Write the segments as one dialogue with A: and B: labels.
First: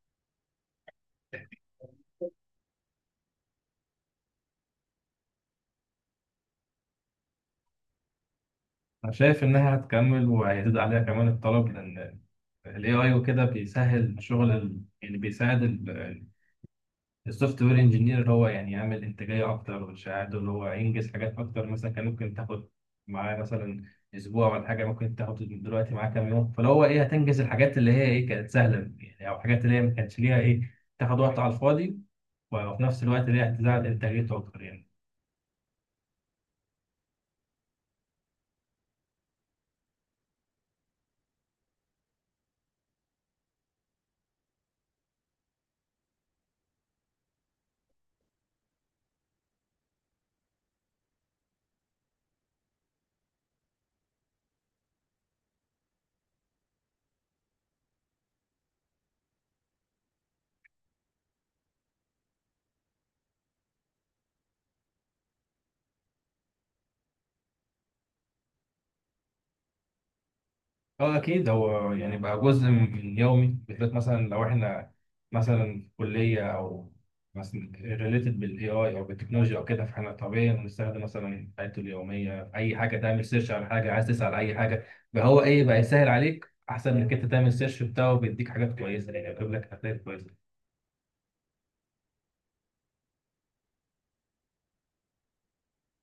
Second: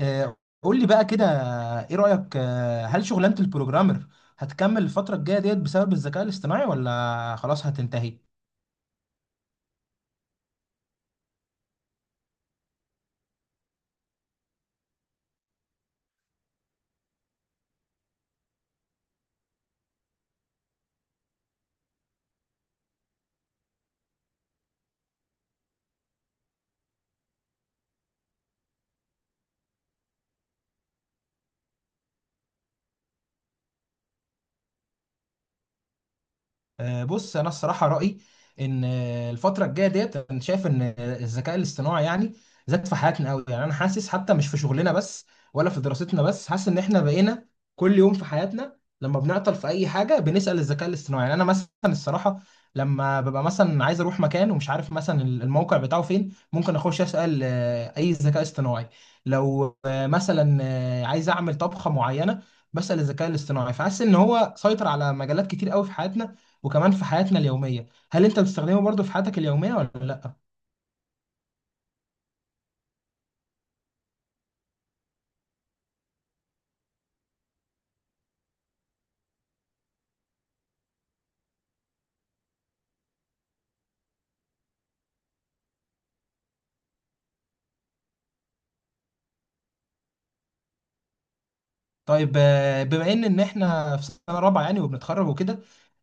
A: آه، قول لي بقى كده، ايه رأيك؟ هل شغلانة البروجرامر هتكمل الفترة الجاية ديت بسبب الذكاء الاصطناعي ولا خلاص هتنتهي؟
B: أنا شايف إنها هتكمل وهيزيد عليها كمان الطلب لأن ال AI وكده بيسهل شغل يعني بيساعد السوفت وير انجينير اللي هو يعني يعمل إنتاجية أكتر ويساعده اللي هو ينجز حاجات أكتر. مثلا كان ممكن تاخد معاه مثلا أسبوع ولا حاجة، ممكن تاخد دلوقتي معاه كام يوم، فاللي هو إيه هتنجز الحاجات اللي هي إيه كانت سهلة يعني، أو الحاجات اللي هي ما كانتش ليها إيه تاخد وقت على الفاضي، وفي نفس الوقت اللي هي هتزود إنتاجيته أكتر يعني.
A: بص انا الصراحه رايي ان الفتره الجايه ديت، انا شايف ان الذكاء الاصطناعي يعني زاد في حياتنا قوي. يعني انا حاسس حتى مش في شغلنا بس ولا في دراستنا بس، حاسس ان احنا بقينا كل يوم في حياتنا لما بنعطل في اي حاجه بنسال الذكاء الاصطناعي. يعني انا مثلا الصراحه لما ببقى مثلا عايز اروح مكان ومش عارف مثلا الموقع بتاعه فين، ممكن اخش اسال اي ذكاء اصطناعي. لو مثلا عايز اعمل طبخه معينه، بسال الذكاء الاصطناعي. فحاسس ان هو سيطر على مجالات كتير قوي في حياتنا، وكمان في حياتنا اليومية. هل انت بتستخدمه برضو في حياتك اليومية ولا لا؟
B: اه اكيد، هو يعني بقى جزء من يومي. بالذات مثلا لو احنا مثلا في كليه او مثلا ريليتد بالاي اي او بالتكنولوجيا او كده، فاحنا طبيعي بنستخدم مثلا حياته اليوميه في اي حاجه. تعمل سيرش على حاجه، عايز تسال اي حاجه، فهو ايه بقى يسهل عليك. احسن انك انت تعمل سيرش، بتاعه بيديك حاجات كويسه يعني، بيجيب لك حاجات كويسه.
A: طيب، بما ان احنا في سنة رابعة يعني وبنتخرج وكده،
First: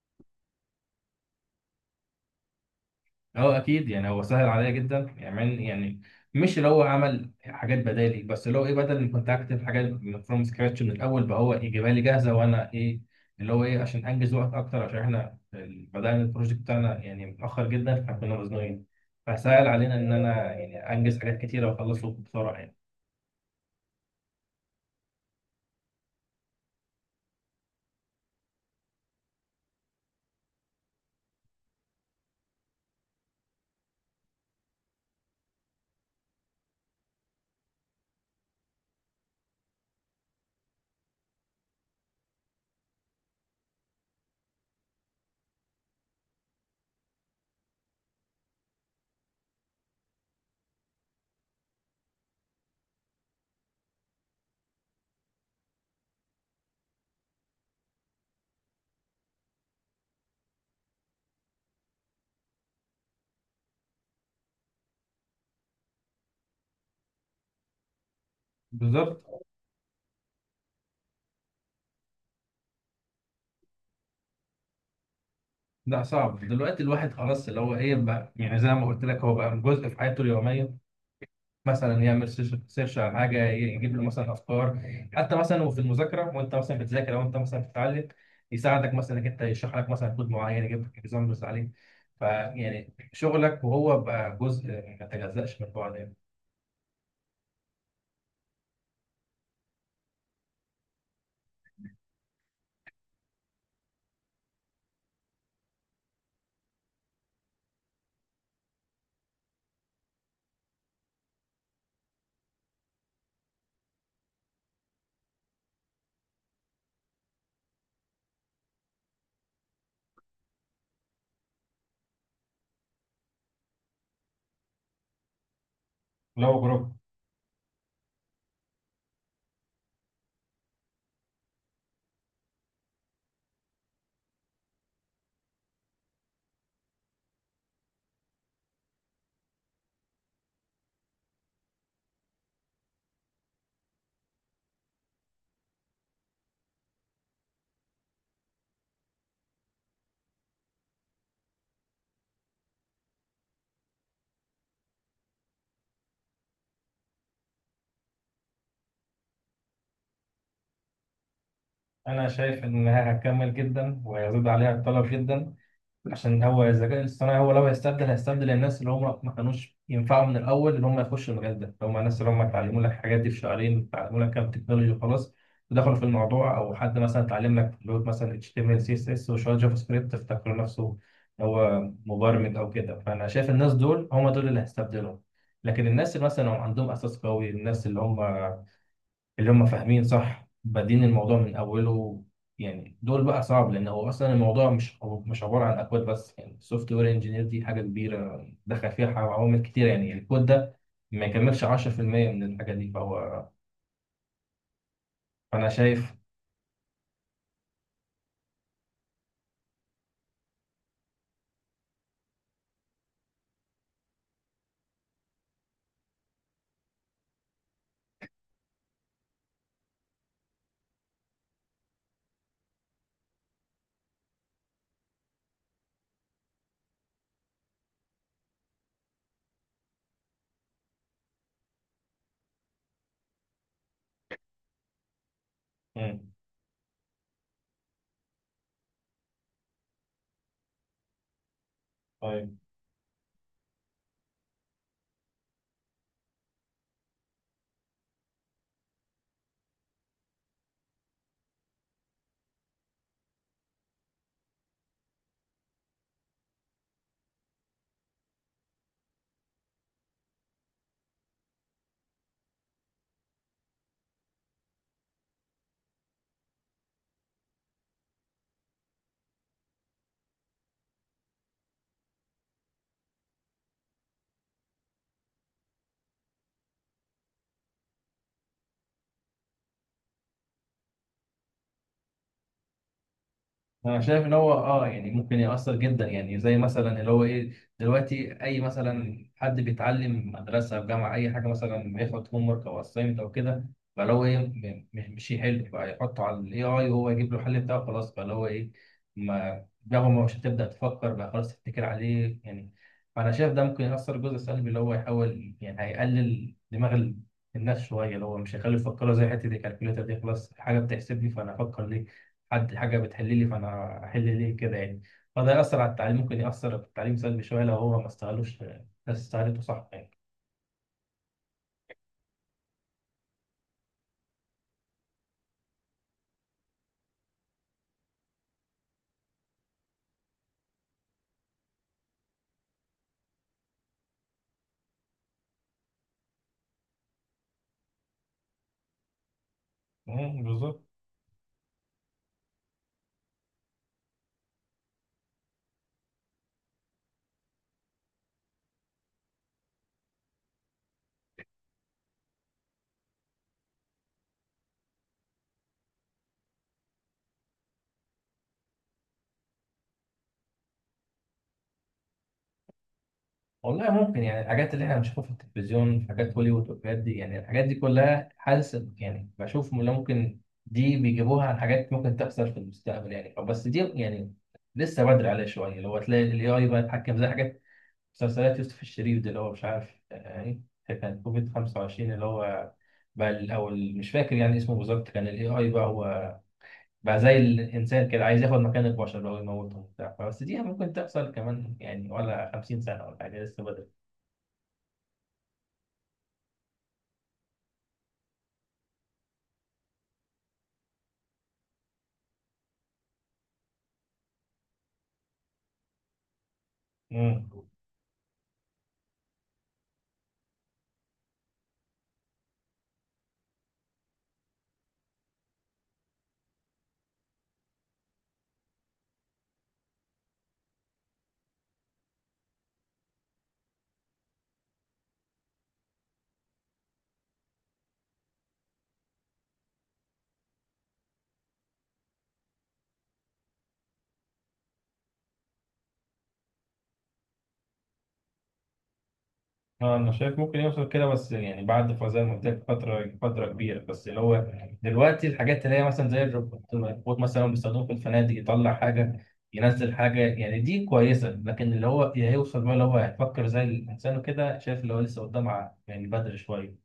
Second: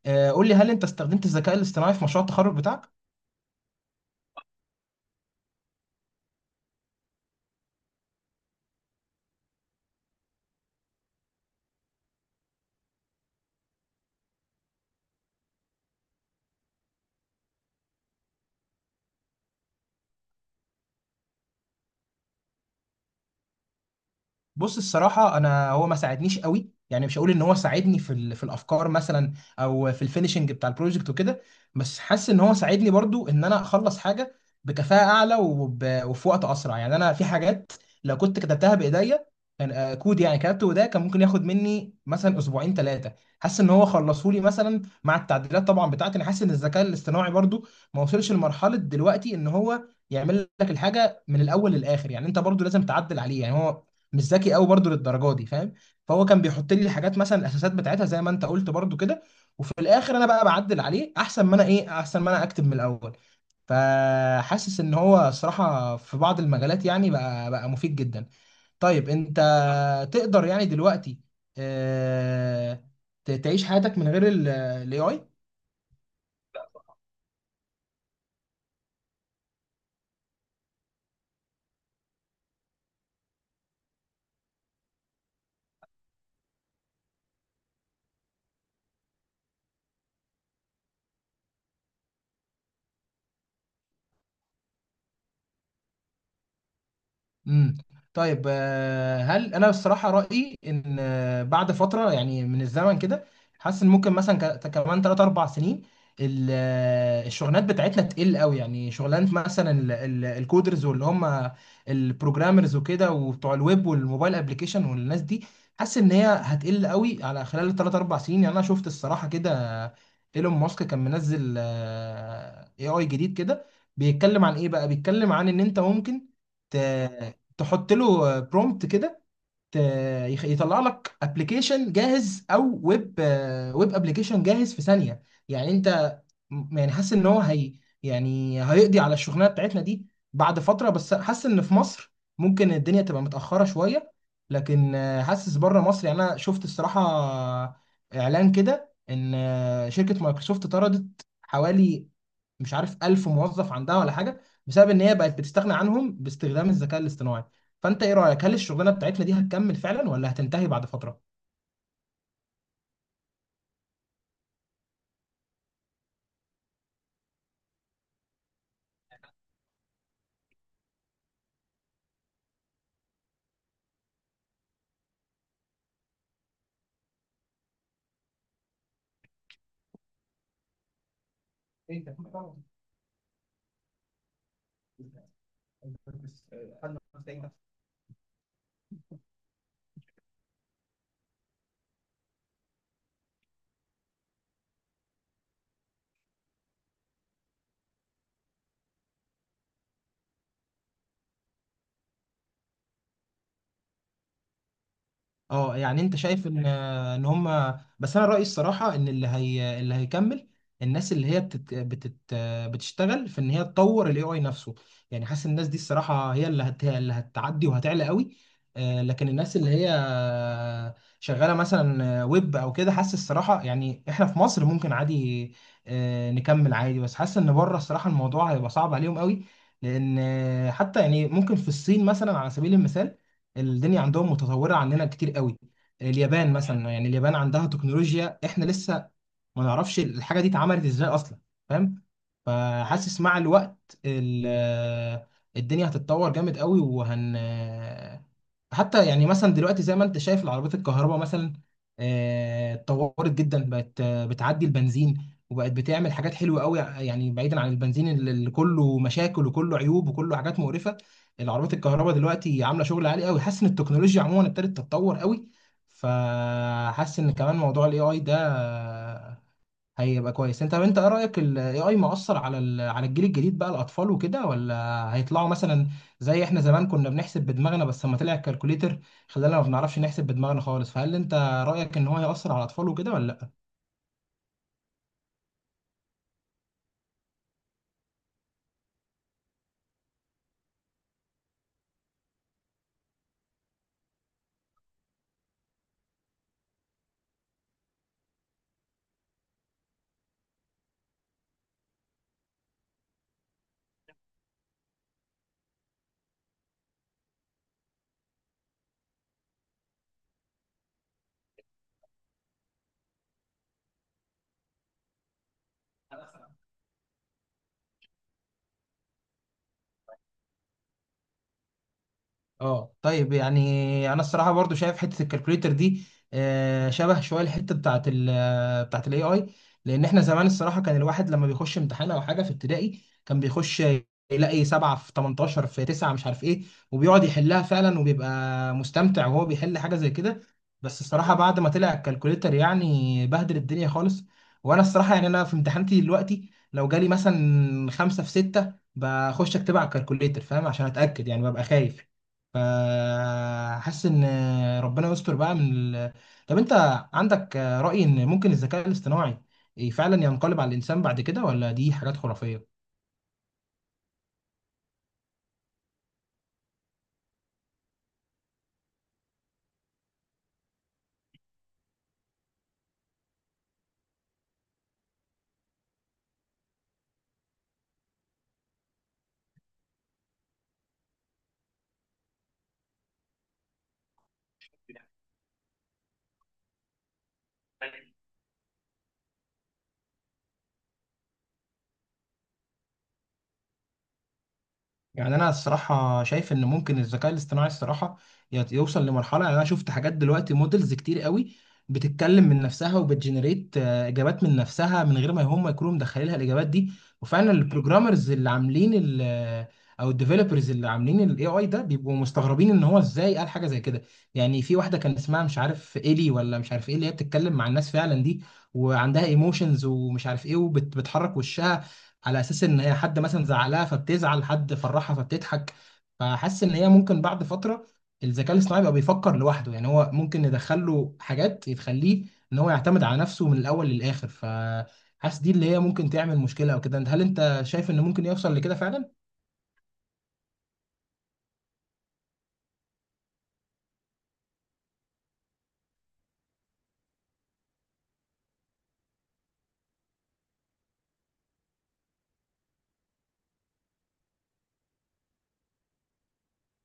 A: قول لي، هل انت استخدمت الذكاء الاصطناعي في مشروع التخرج بتاعك؟
B: اه اكيد، يعني هو سهل عليا جدا يعني، يعني مش اللي هو عمل حاجات بدالي، بس اللي هو ايه بدل ما كنت اكتب حاجات من فروم سكراتش من الاول، بقى هو يجيبها لي جاهزه، وانا ايه اللي هو ايه عشان انجز وقت اكتر، عشان احنا بدانا البروجكت بتاعنا يعني متاخر جدا فكنا مزنوقين، فسهل علينا ان انا يعني انجز حاجات كتيره واخلصه بسرعه يعني.
A: بص الصراحة، أنا هو ما ساعدنيش قوي، يعني مش هقول إن هو ساعدني في في الأفكار مثلا أو في الفينشنج بتاع البروجكت وكده. بس حاسس إن هو ساعدني برضو إن أنا أخلص حاجة بكفاءة أعلى وفي وقت أسرع. يعني أنا في حاجات لو كنت كتبتها بإيديا، كان كود يعني كتبته بإيديا كان ممكن ياخد مني مثلا أسبوعين 3، حاسس إن هو خلصه لي مثلا مع التعديلات طبعا بتاعتي. أنا حاسس إن الذكاء الاصطناعي برضو ما وصلش لمرحلة دلوقتي إن هو يعمل لك الحاجة من الأول للآخر، يعني أنت برضو لازم تعدل عليه، يعني هو مش ذكي قوي برضو للدرجه دي، فاهم. فهو كان بيحط لي الحاجات مثلا، الاساسات بتاعتها زي ما انت قلت برضو كده، وفي الاخر انا بقى بعدل عليه احسن ما انا ايه، احسن ما انا اكتب من الاول. فحاسس ان هو صراحه في بعض المجالات يعني بقى مفيد جدا. طيب انت
B: بالظبط.
A: تقدر يعني دلوقتي آه، تعيش حياتك من غير الاي اي؟
B: لا، صعب دلوقتي الواحد خلاص اللي هو ايه بقى، يعني زي ما قلت لك هو بقى جزء في حياته اليوميه. مثلا يعمل سيرش على حاجه، يجيب له مثلا افكار. حتى مثلا وفي المذاكره وانت مثلا بتذاكر او انت مثلا بتتعلم، يساعدك مثلا انك انت، يشرح لك مثلا كود معين، يجيب لك اكزامبلز عليه، فيعني شغلك وهو بقى جزء ما يتجزأش من بعض يعني.
A: امم طيب، هل، انا الصراحه رايي ان بعد فتره يعني من الزمن كده، حاسس ان ممكن مثلا كمان 3 4 سنين الشغلانات بتاعتنا تقل قوي. يعني شغلانه مثلا الكودرز واللي هم البروجرامرز وكده، وبتوع الويب والموبايل ابلكيشن والناس دي، حاسس ان هي هتقل قوي على خلال 3 4 سنين. يعني انا شفت الصراحه كده، آه، ايلون ماسك كان منزل اي اي جديد كده، بيتكلم عن ايه بقى. بيتكلم عن ان انت ممكن
B: لو جروب.
A: ت- تحط له برومبت كده، ت- يطلع لك ابلكيشن جاهز او ويب ابلكيشن جاهز في ثانيه. يعني انت يعني حاسس ان هو هي يعني هيقضي على الشغلانه بتاعتنا دي بعد فتره. بس حاسس ان في مصر ممكن الدنيا تبقى متاخره شويه، لكن حاسس بره مصر، يعني انا شفت الصراحه اعلان كده ان شركه مايكروسوفت طردت حوالي مش عارف 1000 موظف عندها ولا حاجه، بسبب ان هي بقت بتستغنى عنهم باستخدام الذكاء الاصطناعي. فانت ايه رايك، هل الشغلانه بتاعتنا دي هتكمل فعلا ولا هتنتهي بعد فتره؟
B: انا شايف انها هتكمل جدا وهيزيد عليها الطلب جدا، عشان هو الذكاء الاصطناعي هو لو هيستبدل الناس اللي هم ما كانوش ينفعوا من الاول، اللي هم يخشوا المجال ده، اللي هم الناس اللي هم اتعلموا لك الحاجات دي في شهرين، اتعلموا لك كام تكنولوجي وخلاص ودخلوا في الموضوع، او حد مثلا اتعلم لك لغه مثلا HTML CSS وشويه جافا سكريبت افتكر نفسه هو مبرمج او كده. فانا شايف الناس دول هم دول اللي هيستبدلهم. لكن الناس اللي مثلا هم عندهم اساس قوي، الناس اللي هم اللي هم فاهمين صح بادين الموضوع من اوله، يعني دول بقى صعب، لان هو اصلا الموضوع مش عباره عن اكواد بس يعني. السوفت وير انجينير دي حاجه كبيره دخل فيها عوامل كتير، يعني الكود ده ما يكملش 10% من الحاجه دي. فهو، فانا
A: اه، يعني
B: شايف.
A: انت شايف ان هم، بس انا رايي الصراحه ان اللي هيكمل الناس اللي هي بتشتغل في ان هي تطور الاي اي نفسه. يعني حاسس الناس دي الصراحه هي اللي هتعدي وهتعلى قوي. لكن الناس اللي هي شغاله مثلا ويب او كده، حاسس الصراحه يعني احنا في مصر ممكن عادي نكمل عادي. بس حاسس ان بره الصراحه الموضوع هيبقى صعب عليهم قوي، لان حتى يعني ممكن في الصين مثلا، على سبيل المثال، الدنيا عندهم متطورة عننا كتير قوي.
B: مم.
A: اليابان مثلا، يعني اليابان عندها تكنولوجيا احنا لسه ما نعرفش الحاجه دي اتعملت ازاي اصلا، فاهم.
B: طيب،
A: فحاسس مع الوقت الدنيا هتتطور جامد قوي، حتى يعني مثلا دلوقتي زي ما انت شايف، العربيات الكهرباء مثلا اتطورت جدا، بقت بتعدي البنزين، وبقت بتعمل حاجات حلوه قوي، يعني بعيدا عن البنزين اللي كله مشاكل وكله عيوب وكله حاجات مقرفه. العربيات الكهرباء دلوقتي عامله شغل عالي قوي، حاسس ان التكنولوجيا عموما ابتدت تتطور قوي. فحاسس ان كمان موضوع الاي اي ده هيبقى كويس. انت، طب انت ايه رايك، الاي اي مؤثر على على الجيل الجديد بقى، الاطفال وكده، ولا هيطلعوا مثلا زي احنا زمان كنا بنحسب بدماغنا، بس لما طلع الكالكوليتر خلانا ما بنعرفش نحسب بدماغنا خالص؟ فهل انت رايك ان هو هيأثر على الاطفال وكده ولا؟
B: انا شايف ان هو اه يعني ممكن يأثر جدا، يعني زي مثلا اللي هو ايه دلوقتي، اي مثلا حد بيتعلم مدرسه في جامعه اي حاجه، مثلا بياخد هوم ورك او اسايمنت او كده، فاللي هو ايه، مش يحل بقى، يحطه على الاي اي وهو يجيب له الحل بتاعه خلاص. فاللي هو ايه ما دماغه مش هتبدا تفكر بقى، خلاص تتكل عليه يعني. فانا شايف ده ممكن يأثر جزء سلبي، اللي هو يحاول يعني هيقلل دماغ الناس شويه، اللي هو مش هيخليه يفكروا. زي حته الكالكوليتر دي، خلاص حاجه بتحسب لي فانا افكر ليه، حد حاجه بتحل لي فانا احل ليه كده يعني. فده ياثر على التعليم، ممكن
A: لا.
B: ياثر في التعليم سلبي شويه، لو هو ما استغلوش الناس، استغلته صح يعني.
A: اه، طيب، يعني انا الصراحه برضو شايف حته الكالكوليتر دي شبه شويه الحته بتاعت بتاعت الاي اي. لان احنا زمان الصراحه كان الواحد لما بيخش امتحان او حاجه في ابتدائي، كان بيخش يلاقي 7 في 18 في 9 مش عارف ايه، وبيقعد يحلها فعلا وبيبقى مستمتع وهو بيحل حاجه زي كده.
B: مم، بالظبط.
A: بس الصراحه بعد ما طلع الكالكوليتر يعني بهدل الدنيا خالص. وانا الصراحه، يعني انا في امتحاناتي دلوقتي لو جالي مثلا 5 في 6 بخش اكتبها على الكالكوليتر، فاهم، عشان اتاكد يعني ببقى خايف. فحاسس ان ربنا يستر بقى من طب انت عندك رأي ان ممكن الذكاء الاصطناعي فعلا ينقلب على الانسان بعد كده، ولا دي حاجات خرافية؟
B: والله ممكن، يعني الحاجات اللي احنا بنشوفها في التلفزيون في حاجات هوليوود والحاجات دي يعني، الحاجات دي كلها حاسس يعني بشوف إن ممكن دي بيجيبوها عن حاجات ممكن تحصل في المستقبل يعني، بس دي يعني لسه بدري عليها شويه، لو هتلاقي الاي اي بقى يتحكم زي حاجات مسلسلات يوسف الشريف ده، اللي هو مش عارف يعني كان كوفيد 25 اللي هو بقى الأول مش فاكر يعني اسمه بالظبط، كان الاي اي بقى هو بقى زي الانسان كده، عايز ياخد مكان البشر بقى ويموتهم وبتاع. بس دي ممكن تحصل كمان يعني ولا 50 سنة ولا حاجة، لسه بدري.
A: يعني انا الصراحه شايف ان ممكن الذكاء الاصطناعي الصراحه يوصل لمرحله. يعني انا شفت حاجات دلوقتي، مودلز كتير قوي بتتكلم من نفسها وبتجنريت اجابات من نفسها من غير ما هم يكونوا مدخلينها الاجابات دي.
B: مم.
A: وفعلا البروجرامرز اللي عاملين او الديفلوبرز اللي عاملين الاي اي ده، بيبقوا مستغربين ان هو ازاي قال حاجه زي كده. يعني في واحده كان اسمها مش عارف ايلي ولا مش عارف ايه، اللي هي بتتكلم مع الناس فعلا دي، وعندها ايموشنز ومش عارف ايه، وبتحرك وشها على اساس ان هي حد مثلا زعلها فبتزعل، حد فرحها فبتضحك. فحاسس ان هي ممكن بعد فتره الذكاء الاصطناعي بقى بيفكر لوحده، يعني هو ممكن ندخل له حاجات تخليه ان هو يعتمد على نفسه من الاول للاخر. فحاسس دي اللي هي ممكن تعمل مشكله او كده. هل انت شايف ان ممكن يوصل لكده فعلا؟
B: اه انا شايف ممكن يوصل كده، بس يعني بعد زي ما قلت لك فتره كبيره. بس اللي هو دلوقتي الحاجات اللي هي مثلا زي الروبوت مثلا بيستخدموه في الفنادق، يطلع حاجه ينزل حاجه يعني، دي كويسه. لكن اللي هو هيوصل بقى اللي هو هيفكر زي الانسان وكده، شايف اللي هو لسه قدام، يعني بدري شويه.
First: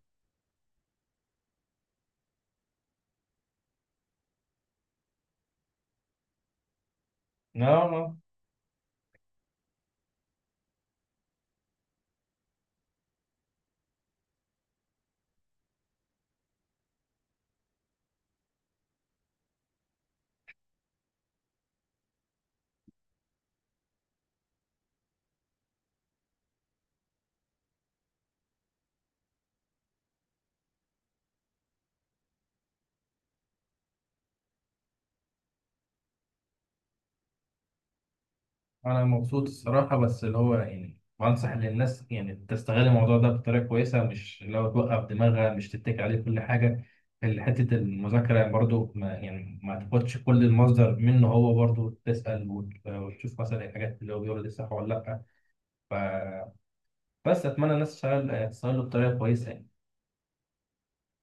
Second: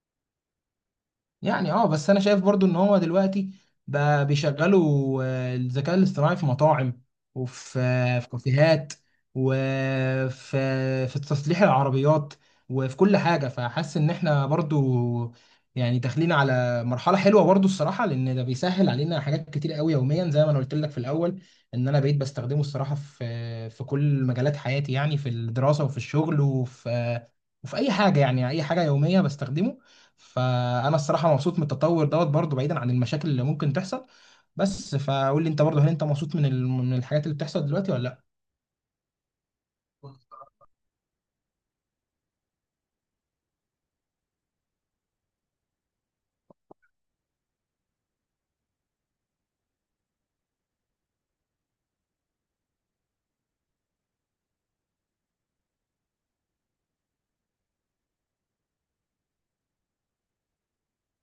A: يعني اه، بس انا شايف برضو ان هو دلوقتي بقى بيشغلوا الذكاء الاصطناعي في مطاعم، وفي
B: لا،
A: في كافيهات، وفي في تصليح العربيات، وفي كل حاجة. فحاسس ان احنا برضو يعني داخلين على مرحلة حلوة برضو الصراحة، لان ده بيسهل علينا حاجات كتير قوي يوميا، زي ما انا قلت لك في الاول ان انا بقيت بستخدمه الصراحة في كل مجالات حياتي، يعني في الدراسة وفي الشغل وفي وفي اي حاجة، يعني اي حاجة يومية بستخدمه. فانا الصراحه مبسوط من التطور دوت برضو، بعيدا عن المشاكل اللي ممكن تحصل بس. فقول لي انت برضو، هل انت مبسوط من من الحاجات اللي بتحصل دلوقتي ولا لا؟
B: انا مبسوط الصراحه، بس اللي هو يعني بنصح للناس يعني تستغل الموضوع ده بطريقه كويسه، مش لو توقف دماغها مش تتكي عليه كل حاجه. حته المذاكره برضو ما يعني ما تاخدش كل المصدر منه، هو برضو تسال وتشوف مثلا الحاجات اللي هو بيقولها دي صح ولا لا. فبس، اتمنى الناس تشتغل تستغله بطريقه كويسه يعني.